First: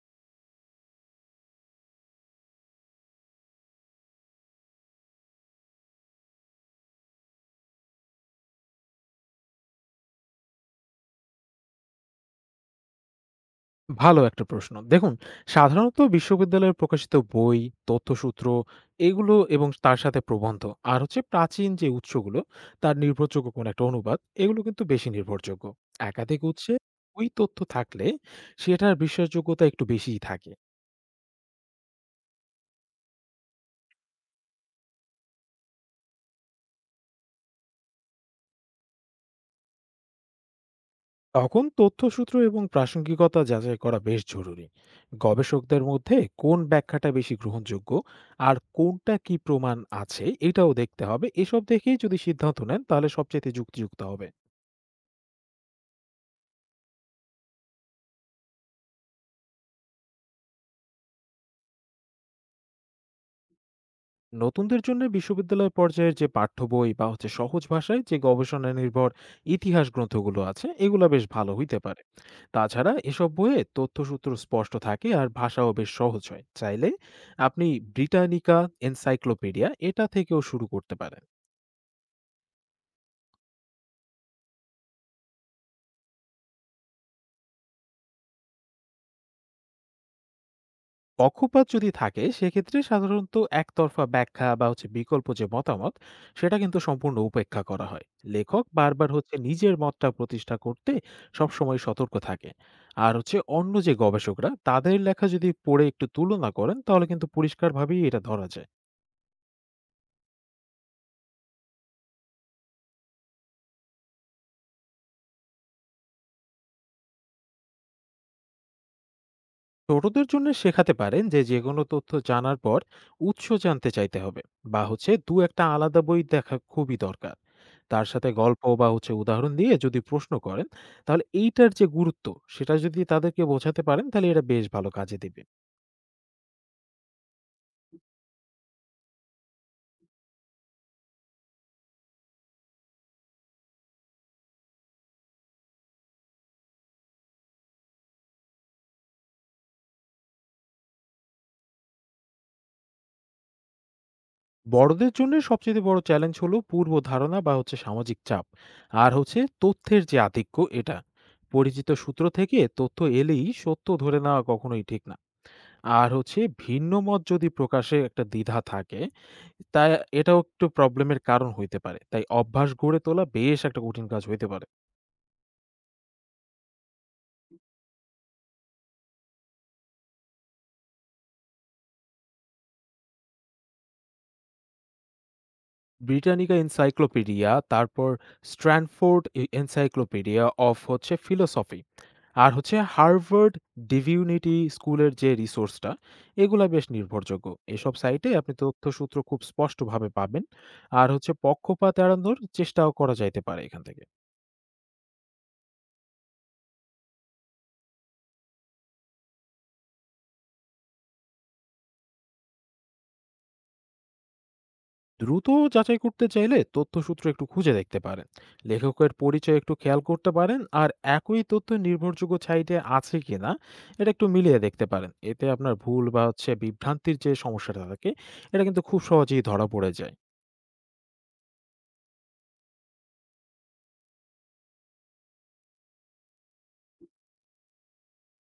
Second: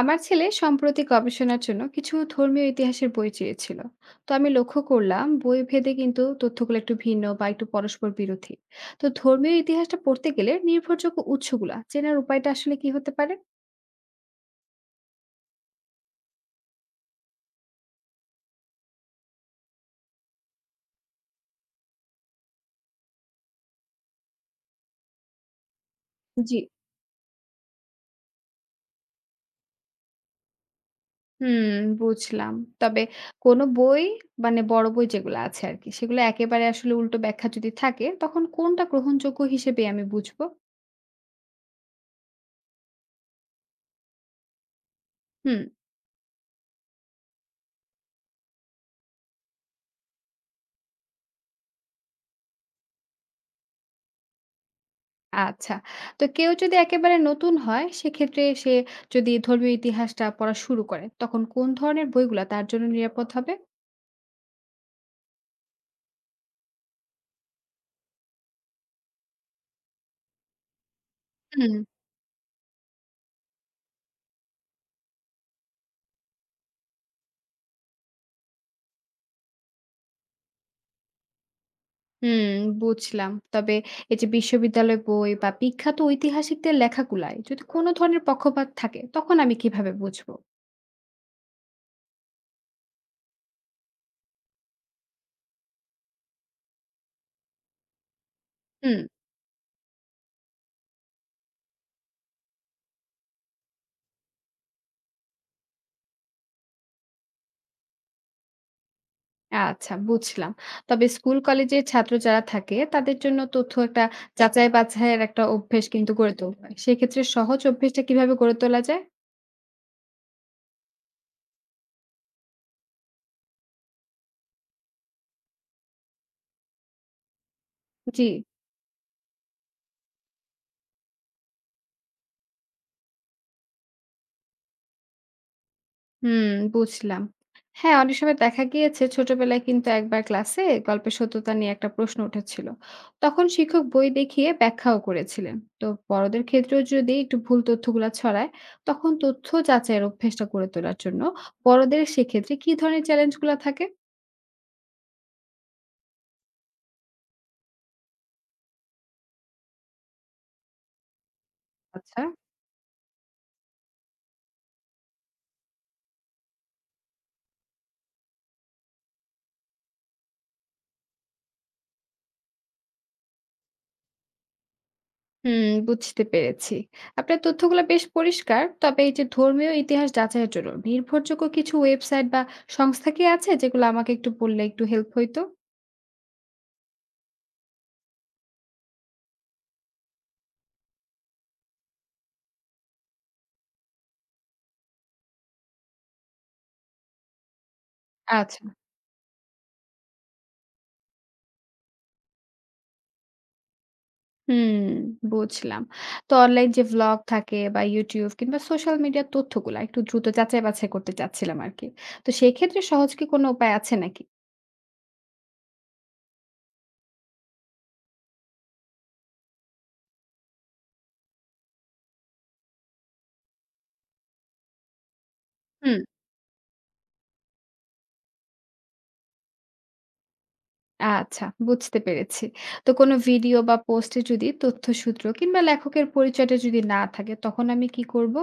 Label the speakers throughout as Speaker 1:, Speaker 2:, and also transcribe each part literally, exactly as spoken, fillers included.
Speaker 1: আমার ছেলে সম্প্রতি গবেষণার জন্য কিছু ধর্মীয় ইতিহাসের বই চেয়েছিল। তো আমি লক্ষ্য করলাম বই ভেদে কিন্তু তথ্যগুলো একটু ভিন্ন বা একটু পরস্পর বিরোধী। তো ধর্মীয় ইতিহাসটা পড়তে গেলে নির্ভরযোগ্য উৎসগুলা চেনার উপায়টা আসলে কি হতে পারে?
Speaker 2: ভালো একটা প্রশ্ন। দেখুন, সাধারণত বিশ্ববিদ্যালয়ে প্রকাশিত বই, তথ্যসূত্র এগুলো এবং তার সাথে প্রবন্ধ আর হচ্ছে প্রাচীন যে উৎসগুলো তার নির্ভরযোগ্য কোনো একটা অনুবাদ এগুলো কিন্তু বেশি নির্ভরযোগ্য। একাধিক
Speaker 1: জি।
Speaker 2: উৎসে ওই তথ্য থাকলে সেটার বিশ্বাসযোগ্যতা একটু বেশিই থাকে।
Speaker 1: হুম, বুঝলাম। তবে কোনো বই, মানে বড় বই যেগুলো আছে আর কি, সেগুলো একেবারে আসলে উল্টো ব্যাখ্যা যদি থাকে, তখন কোনটা গ্রহণযোগ্য হিসেবে আমি বুঝবো?
Speaker 2: তখন তথ্যসূত্র এবং প্রাসঙ্গিকতা যাচাই করা বেশ জরুরি।
Speaker 1: হুম।
Speaker 2: গবেষকদের মধ্যে কোন ব্যাখ্যাটা বেশি গ্রহণযোগ্য আর কোনটা কি প্রমাণ আছে এটাও দেখতে হবে। এসব দেখেই যদি সিদ্ধান্ত নেন তাহলে সবচাইতে যুক্তিযুক্ত হবে।
Speaker 1: আচ্ছা। তো কেউ যদি একেবারে নতুন হয়, সেক্ষেত্রে সে যদি ধর্মীয় ইতিহাসটা পড়া শুরু করে, তখন কোন ধরনের বইগুলা তার জন্য নিরাপদ হবে?
Speaker 2: নতুনদের জন্য বিশ্ববিদ্যালয় পর্যায়ের যে পাঠ্য বই বা হচ্ছে সহজ ভাষায় যে গবেষণা নির্ভর ইতিহাস গ্রন্থগুলো আছে এগুলো বেশ ভালো
Speaker 1: হুম,
Speaker 2: হইতে পারে। তাছাড়া এসব বইয়ে তথ্যসূত্র স্পষ্ট থাকে আর ভাষাও বেশ সহজ হয়। চাইলে আপনি ব্রিটানিকা এনসাইক্লোপিডিয়া এটা থেকেও শুরু করতে পারেন।
Speaker 1: হুম, বুঝলাম। তবে এই যে বিশ্ববিদ্যালয় বই বা বিখ্যাত ঐতিহাসিকদের লেখাগুলায় যদি কোনো ধরনের পক্ষপাত থাকে, তখন আমি কিভাবে বুঝবো?
Speaker 2: পক্ষপাত যদি থাকে সেক্ষেত্রে সাধারণত একতরফা ব্যাখ্যা বা হচ্ছে বিকল্প যে মতামত সেটা কিন্তু সম্পূর্ণ উপেক্ষা করা হয়। লেখক
Speaker 1: হুম।
Speaker 2: বারবার হচ্ছে নিজের মতটা প্রতিষ্ঠা করতে সবসময় সতর্ক থাকে। আর হচ্ছে অন্য যে গবেষকরা তাদের লেখা যদি পড়ে একটু তুলনা করেন তাহলে কিন্তু পরিষ্কারভাবেই এটা ধরা যায়।
Speaker 1: আচ্ছা, বুঝলাম। তবে স্কুল কলেজের ছাত্র যারা থাকে, তাদের জন্য তথ্য একটা যাচাই বাছাইয়ের একটা অভ্যেস কিন্তু গড়ে তুলতে হয়। সেক্ষেত্রে সহজ অভ্যেসটা কিভাবে গড়ে তোলা যায়?
Speaker 2: ছোটদের জন্য শেখাতে পারেন যে যে কোনো তথ্য জানার পর উৎস জানতে চাইতে হবে, বা হচ্ছে দু একটা আলাদা বই দেখা খুবই দরকার। তার
Speaker 1: জি।
Speaker 2: সাথে গল্প বা হচ্ছে উদাহরণ দিয়ে যদি প্রশ্ন করেন তাহলে এইটার যে গুরুত্ব সেটা যদি তাদেরকে বোঝাতে পারেন তাহলে এটা বেশ ভালো কাজে দেবে।
Speaker 1: হুম, বুঝলাম। হ্যাঁ, অনেক সময় দেখা গিয়েছে ছোটবেলায় কিন্তু একবার ক্লাসে গল্পের সত্যতা নিয়ে একটা প্রশ্ন উঠেছিল। তখন শিক্ষক বই দেখিয়ে ব্যাখ্যাও করেছিলেন। তো বড়দের ক্ষেত্রেও যদি একটু ভুল তথ্যগুলা ছড়ায়, তখন তথ্য যাচাইয়ের অভ্যেসটা গড়ে তোলার জন্য বড়দের সেক্ষেত্রে কি ধরনের চ্যালেঞ্জগুলা থাকে?
Speaker 2: বড়দের জন্য সবচেয়ে বড় চ্যালেঞ্জ হলো পূর্ব ধারণা বা হচ্ছে সামাজিক চাপ আর হচ্ছে তথ্যের যে আধিক্য এটা। পরিচিত
Speaker 1: আচ্ছা।
Speaker 2: সূত্র থেকে তথ্য এলেই সত্য ধরে নেওয়া কখনোই ঠিক না। আর হচ্ছে ভিন্ন মত যদি প্রকাশে একটা দ্বিধা থাকে, তা এটাও একটু প্রবলেমের কারণ হইতে পারে। তাই অভ্যাস গড়ে তোলা বেশ একটা কঠিন কাজ হইতে পারে।
Speaker 1: হুম, বুঝতে পেরেছি। আপনার তথ্যগুলো বেশ পরিষ্কার। তবে এই যে ধর্মীয় ইতিহাস যাচাইয়ের জন্য নির্ভরযোগ্য কিছু ওয়েবসাইট বা সংস্থা কি আছে, যেগুলো আমাকে একটু বললে একটু হেল্প হইতো?
Speaker 2: ব্রিটানিকা এনসাইক্লোপিডিয়া, তারপর স্ট্র্যানফোর্ড এ এনসাইক্লোপিডিয়া অফ হচ্ছে ফিলোসফি। আর হচ্ছে হার্ভার্ড ডিভিউনিটি স্কুলের যে রিসোর্সটা, এগুলা বেশ নির্ভরযোগ্য। এসব সাইটে আপনি
Speaker 1: আচ্ছা।
Speaker 2: তথ্যসূত্র খুব স্পষ্টভাবে পাবেন। আর হচ্ছে পক্ষপাত এড়ানোর চেষ্টাও করা যাইতে পারে এখান থেকে।
Speaker 1: হুম, বুঝলাম। তো অনলাইন যে ভ্লগ থাকে বা ইউটিউব কিংবা সোশ্যাল মিডিয়ার তথ্যগুলা একটু দ্রুত যাচাই-বাছাই করতে চাচ্ছিলাম আরকি। তো সেক্ষেত্রে সহজ কি কোনো উপায় আছে নাকি?
Speaker 2: দ্রুত যাচাই করতে চাইলে তথ্যসূত্র একটু খুঁজে দেখতে পারেন, লেখকের পরিচয় একটু খেয়াল করতে পারেন আর একই তথ্য নির্ভরযোগ্য সাইটে আছে কিনা এটা একটু মিলিয়ে দেখতে পারেন। এতে আপনার
Speaker 1: হুম।
Speaker 2: ভুল বা হচ্ছে বিভ্রান্তির যে সমস্যাটা থাকে এটা কিন্তু খুব সহজেই ধরা পড়ে যায়।
Speaker 1: আচ্ছা, বুঝতে পেরেছি। তো কোনো ভিডিও বা পোস্টে যদি তথ্যসূত্র কিংবা লেখকের পরিচয়টা যদি না থাকে, তখন আমি কি করব?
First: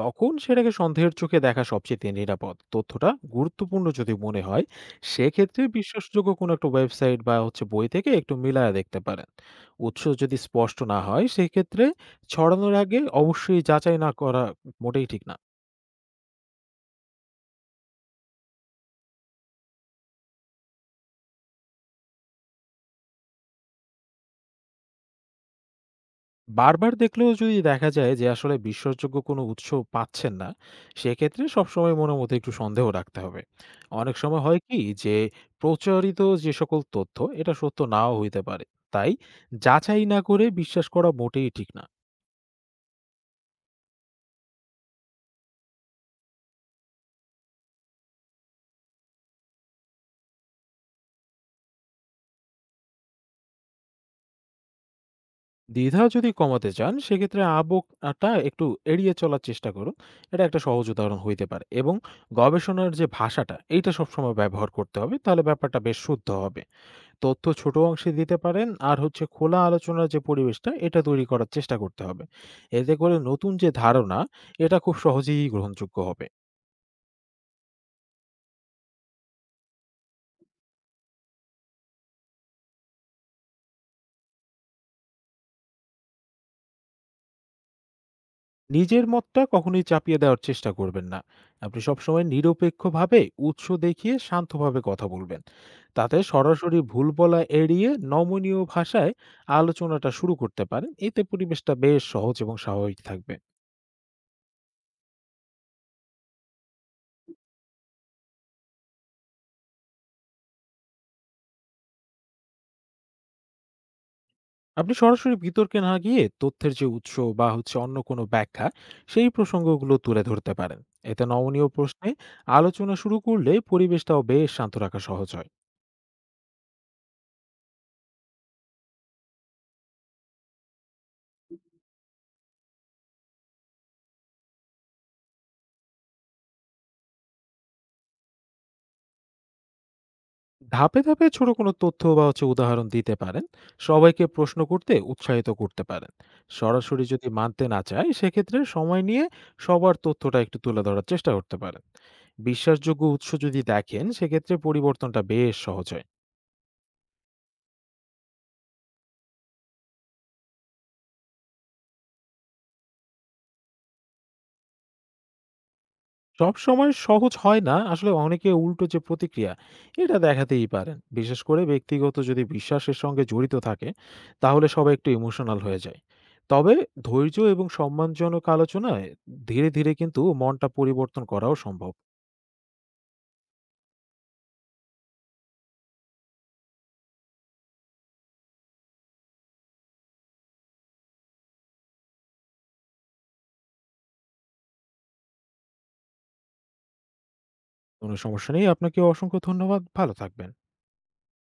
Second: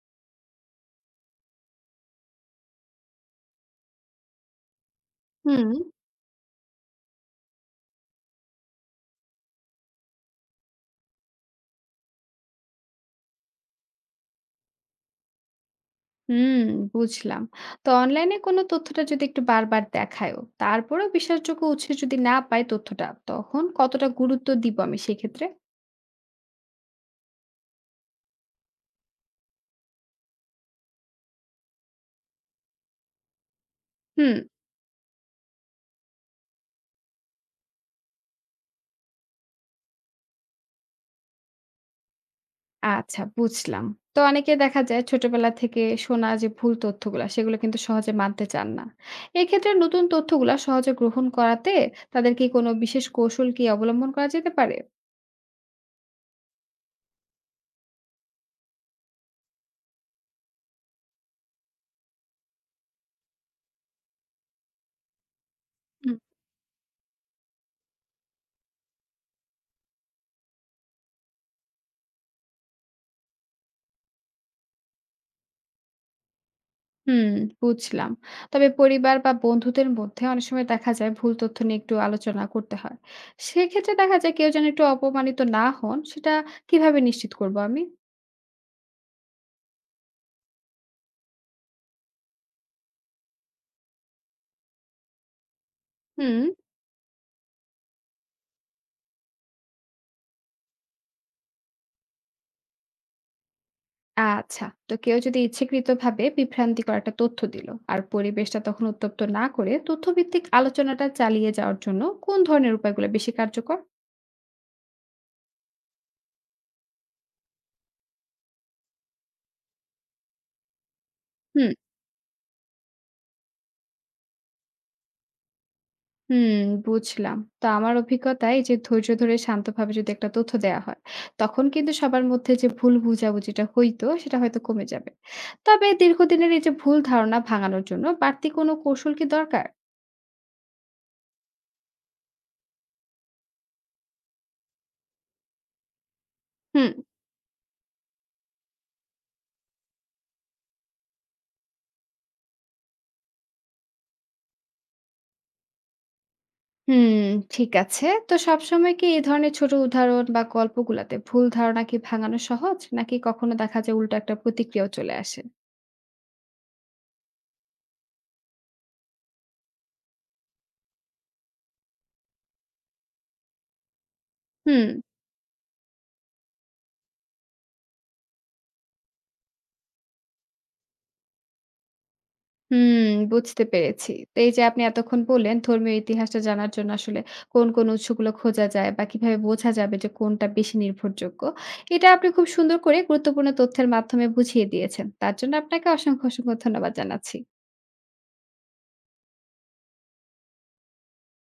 Speaker 2: তখন সেটাকে সন্দেহের চোখে দেখা সবচেয়ে নিরাপদ। তথ্যটা গুরুত্বপূর্ণ যদি মনে হয়, সেক্ষেত্রে
Speaker 1: হুম।
Speaker 2: বিশ্বাসযোগ্য কোনো একটা ওয়েবসাইট বা হচ্ছে বই থেকে একটু মিলায়া দেখতে পারেন। উৎস যদি স্পষ্ট না হয়, সেক্ষেত্রে ছড়ানোর আগে অবশ্যই যাচাই না করা মোটেই ঠিক না।
Speaker 1: হুম, বুঝলাম। তো অনলাইনে কোনো তথ্যটা যদি একটু বারবার দেখায়ও, তারপরেও বিশ্বাসযোগ্য উৎসে যদি না পাই তথ্যটা, তখন কতটা গুরুত্ব দিব আমি সেক্ষেত্রে?
Speaker 2: বারবার দেখলেও যদি দেখা যায় যে আসলে বিশ্বাসযোগ্য কোনো উৎস পাচ্ছেন না সেক্ষেত্রে সবসময় মনের মধ্যে একটু সন্দেহ রাখতে হবে। অনেক
Speaker 1: হুম।
Speaker 2: সময় হয় কি যে প্রচারিত যে সকল তথ্য এটা সত্য নাও হইতে পারে। তাই যাচাই না করে বিশ্বাস করা মোটেই ঠিক না।
Speaker 1: আচ্ছা, বুঝলাম। তো অনেকে দেখা যায় ছোটবেলা থেকে শোনা যে ভুল তথ্যগুলা সেগুলো কিন্তু সহজে মানতে চান না। এক্ষেত্রে নতুন তথ্যগুলা সহজে গ্রহণ করাতে তাদের কি কোনো বিশেষ কৌশল কি অবলম্বন করা যেতে পারে?
Speaker 2: দ্বিধা যদি কমাতে চান সেক্ষেত্রে আবেগটা একটু এড়িয়ে চলার চেষ্টা করুন। এটা একটা সহজ উদাহরণ হইতে পারে এবং গবেষণার যে ভাষাটা এইটা সবসময় ব্যবহার করতে হবে তাহলে ব্যাপারটা বেশ
Speaker 1: হুম।
Speaker 2: শুদ্ধ হবে। তথ্য ছোট অংশে দিতে পারেন আর হচ্ছে খোলা আলোচনার যে পরিবেশটা এটা তৈরি করার চেষ্টা করতে হবে। এতে করে নতুন যে ধারণা এটা খুব সহজেই গ্রহণযোগ্য হবে।
Speaker 1: হুম, বুঝলাম। তবে পরিবার বা বন্ধুদের মধ্যে অনেক সময় দেখা যায় ভুল তথ্য নিয়ে একটু আলোচনা করতে হয়। সেক্ষেত্রে দেখা যায় কেউ যেন একটু অপমানিত না হন, সেটা কিভাবে নিশ্চিত করব আমি?
Speaker 2: নিজের মতটা কখনোই চাপিয়ে দেওয়ার চেষ্টা করবেন না। আপনি সবসময় নিরপেক্ষভাবে উৎস দেখিয়ে শান্তভাবে কথা বলবেন। তাতে
Speaker 1: হুম।
Speaker 2: সরাসরি ভুল বলা এড়িয়ে নমনীয় ভাষায় আলোচনাটা শুরু করতে পারেন, এতে পরিবেশটা বেশ সহজ এবং স্বাভাবিক থাকবে।
Speaker 1: আচ্ছা। তো কেউ যদি ইচ্ছাকৃতভাবে বিভ্রান্তিকর একটা তথ্য দিল, আর পরিবেশটা তখন উত্তপ্ত না করে তথ্যভিত্তিক আলোচনাটা চালিয়ে যাওয়ার জন্য কোন ধরনের উপায়গুলো বেশি কার্যকর?
Speaker 2: আপনি সরাসরি বিতর্কে না গিয়ে তথ্যের যে উৎস বা হচ্ছে অন্য কোনো ব্যাখ্যা সেই প্রসঙ্গগুলো তুলে ধরতে পারেন। এতে নমনীয়
Speaker 1: হুম।
Speaker 2: প্রশ্নে আলোচনা শুরু করলে পরিবেশটাও বেশ শান্ত রাখা সহজ হয়।
Speaker 1: হুম, বুঝলাম। তো আমার অভিজ্ঞতায় এই যে ধৈর্য ধরে শান্তভাবে যদি একটা তথ্য দেওয়া হয়, তখন কিন্তু সবার মধ্যে যে ভুল বোঝাবুঝিটা হইতো সেটা হয়তো কমে যাবে। তবে দীর্ঘদিনের এই যে ভুল ধারণা ভাঙানোর জন্য বাড়তি কোনো কৌশল কি দরকার?
Speaker 2: ধাপে ধাপে ছোট কোনো তথ্য বা হচ্ছে উদাহরণ দিতে পারেন, সবাইকে প্রশ্ন করতে উৎসাহিত করতে পারেন।
Speaker 1: হুম।
Speaker 2: সরাসরি যদি মানতে না চায় সেক্ষেত্রে সময় নিয়ে সবার তথ্যটা একটু তুলে ধরার চেষ্টা করতে পারেন। বিশ্বাসযোগ্য উৎস যদি দেখেন সেক্ষেত্রে পরিবর্তনটা বেশ সহজ হয়।
Speaker 1: হুম, ঠিক আছে। তো সবসময় কি এই ধরনের ছোট উদাহরণ বা গল্পগুলাতে ভুল ধারণা কি ভাঙানো সহজ? নাকি কখনো দেখা যায় উল্টো একটা প্রতিক্রিয়াও চলে আসে?
Speaker 2: সবসময় সহজ হয় না। আসলে অনেকে উল্টো যে প্রতিক্রিয়া, এটা দেখাতেই পারেন। বিশেষ করে ব্যক্তিগত যদি বিশ্বাসের সঙ্গে জড়িত থাকে, তাহলে
Speaker 1: হুম,
Speaker 2: সবাই একটু ইমোশনাল হয়ে যায়। তবে ধৈর্য এবং সম্মানজনক আলোচনায় ধীরে, ধীরে কিন্তু মনটা পরিবর্তন করাও সম্ভব।
Speaker 1: হুম, বুঝতে পেরেছি। তো এই যে আপনি এতক্ষণ বললেন ধর্মীয় ইতিহাসটা জানার জন্য আসলে কোন, কোন উৎসগুলো খোঁজা যায় বা কিভাবে বোঝা যাবে যে কোনটা বেশি নির্ভরযোগ্য। এটা আপনি খুব সুন্দর করে গুরুত্বপূর্ণ তথ্যের মাধ্যমে বুঝিয়ে দিয়েছেন। তার জন্য আপনাকে অসংখ্য, অসংখ্য ধন্যবাদ জানাচ্ছি।
Speaker 2: কোনো সমস্যা নেই। আপনাকে অসংখ্য ধন্যবাদ। ভালো থাকবেন।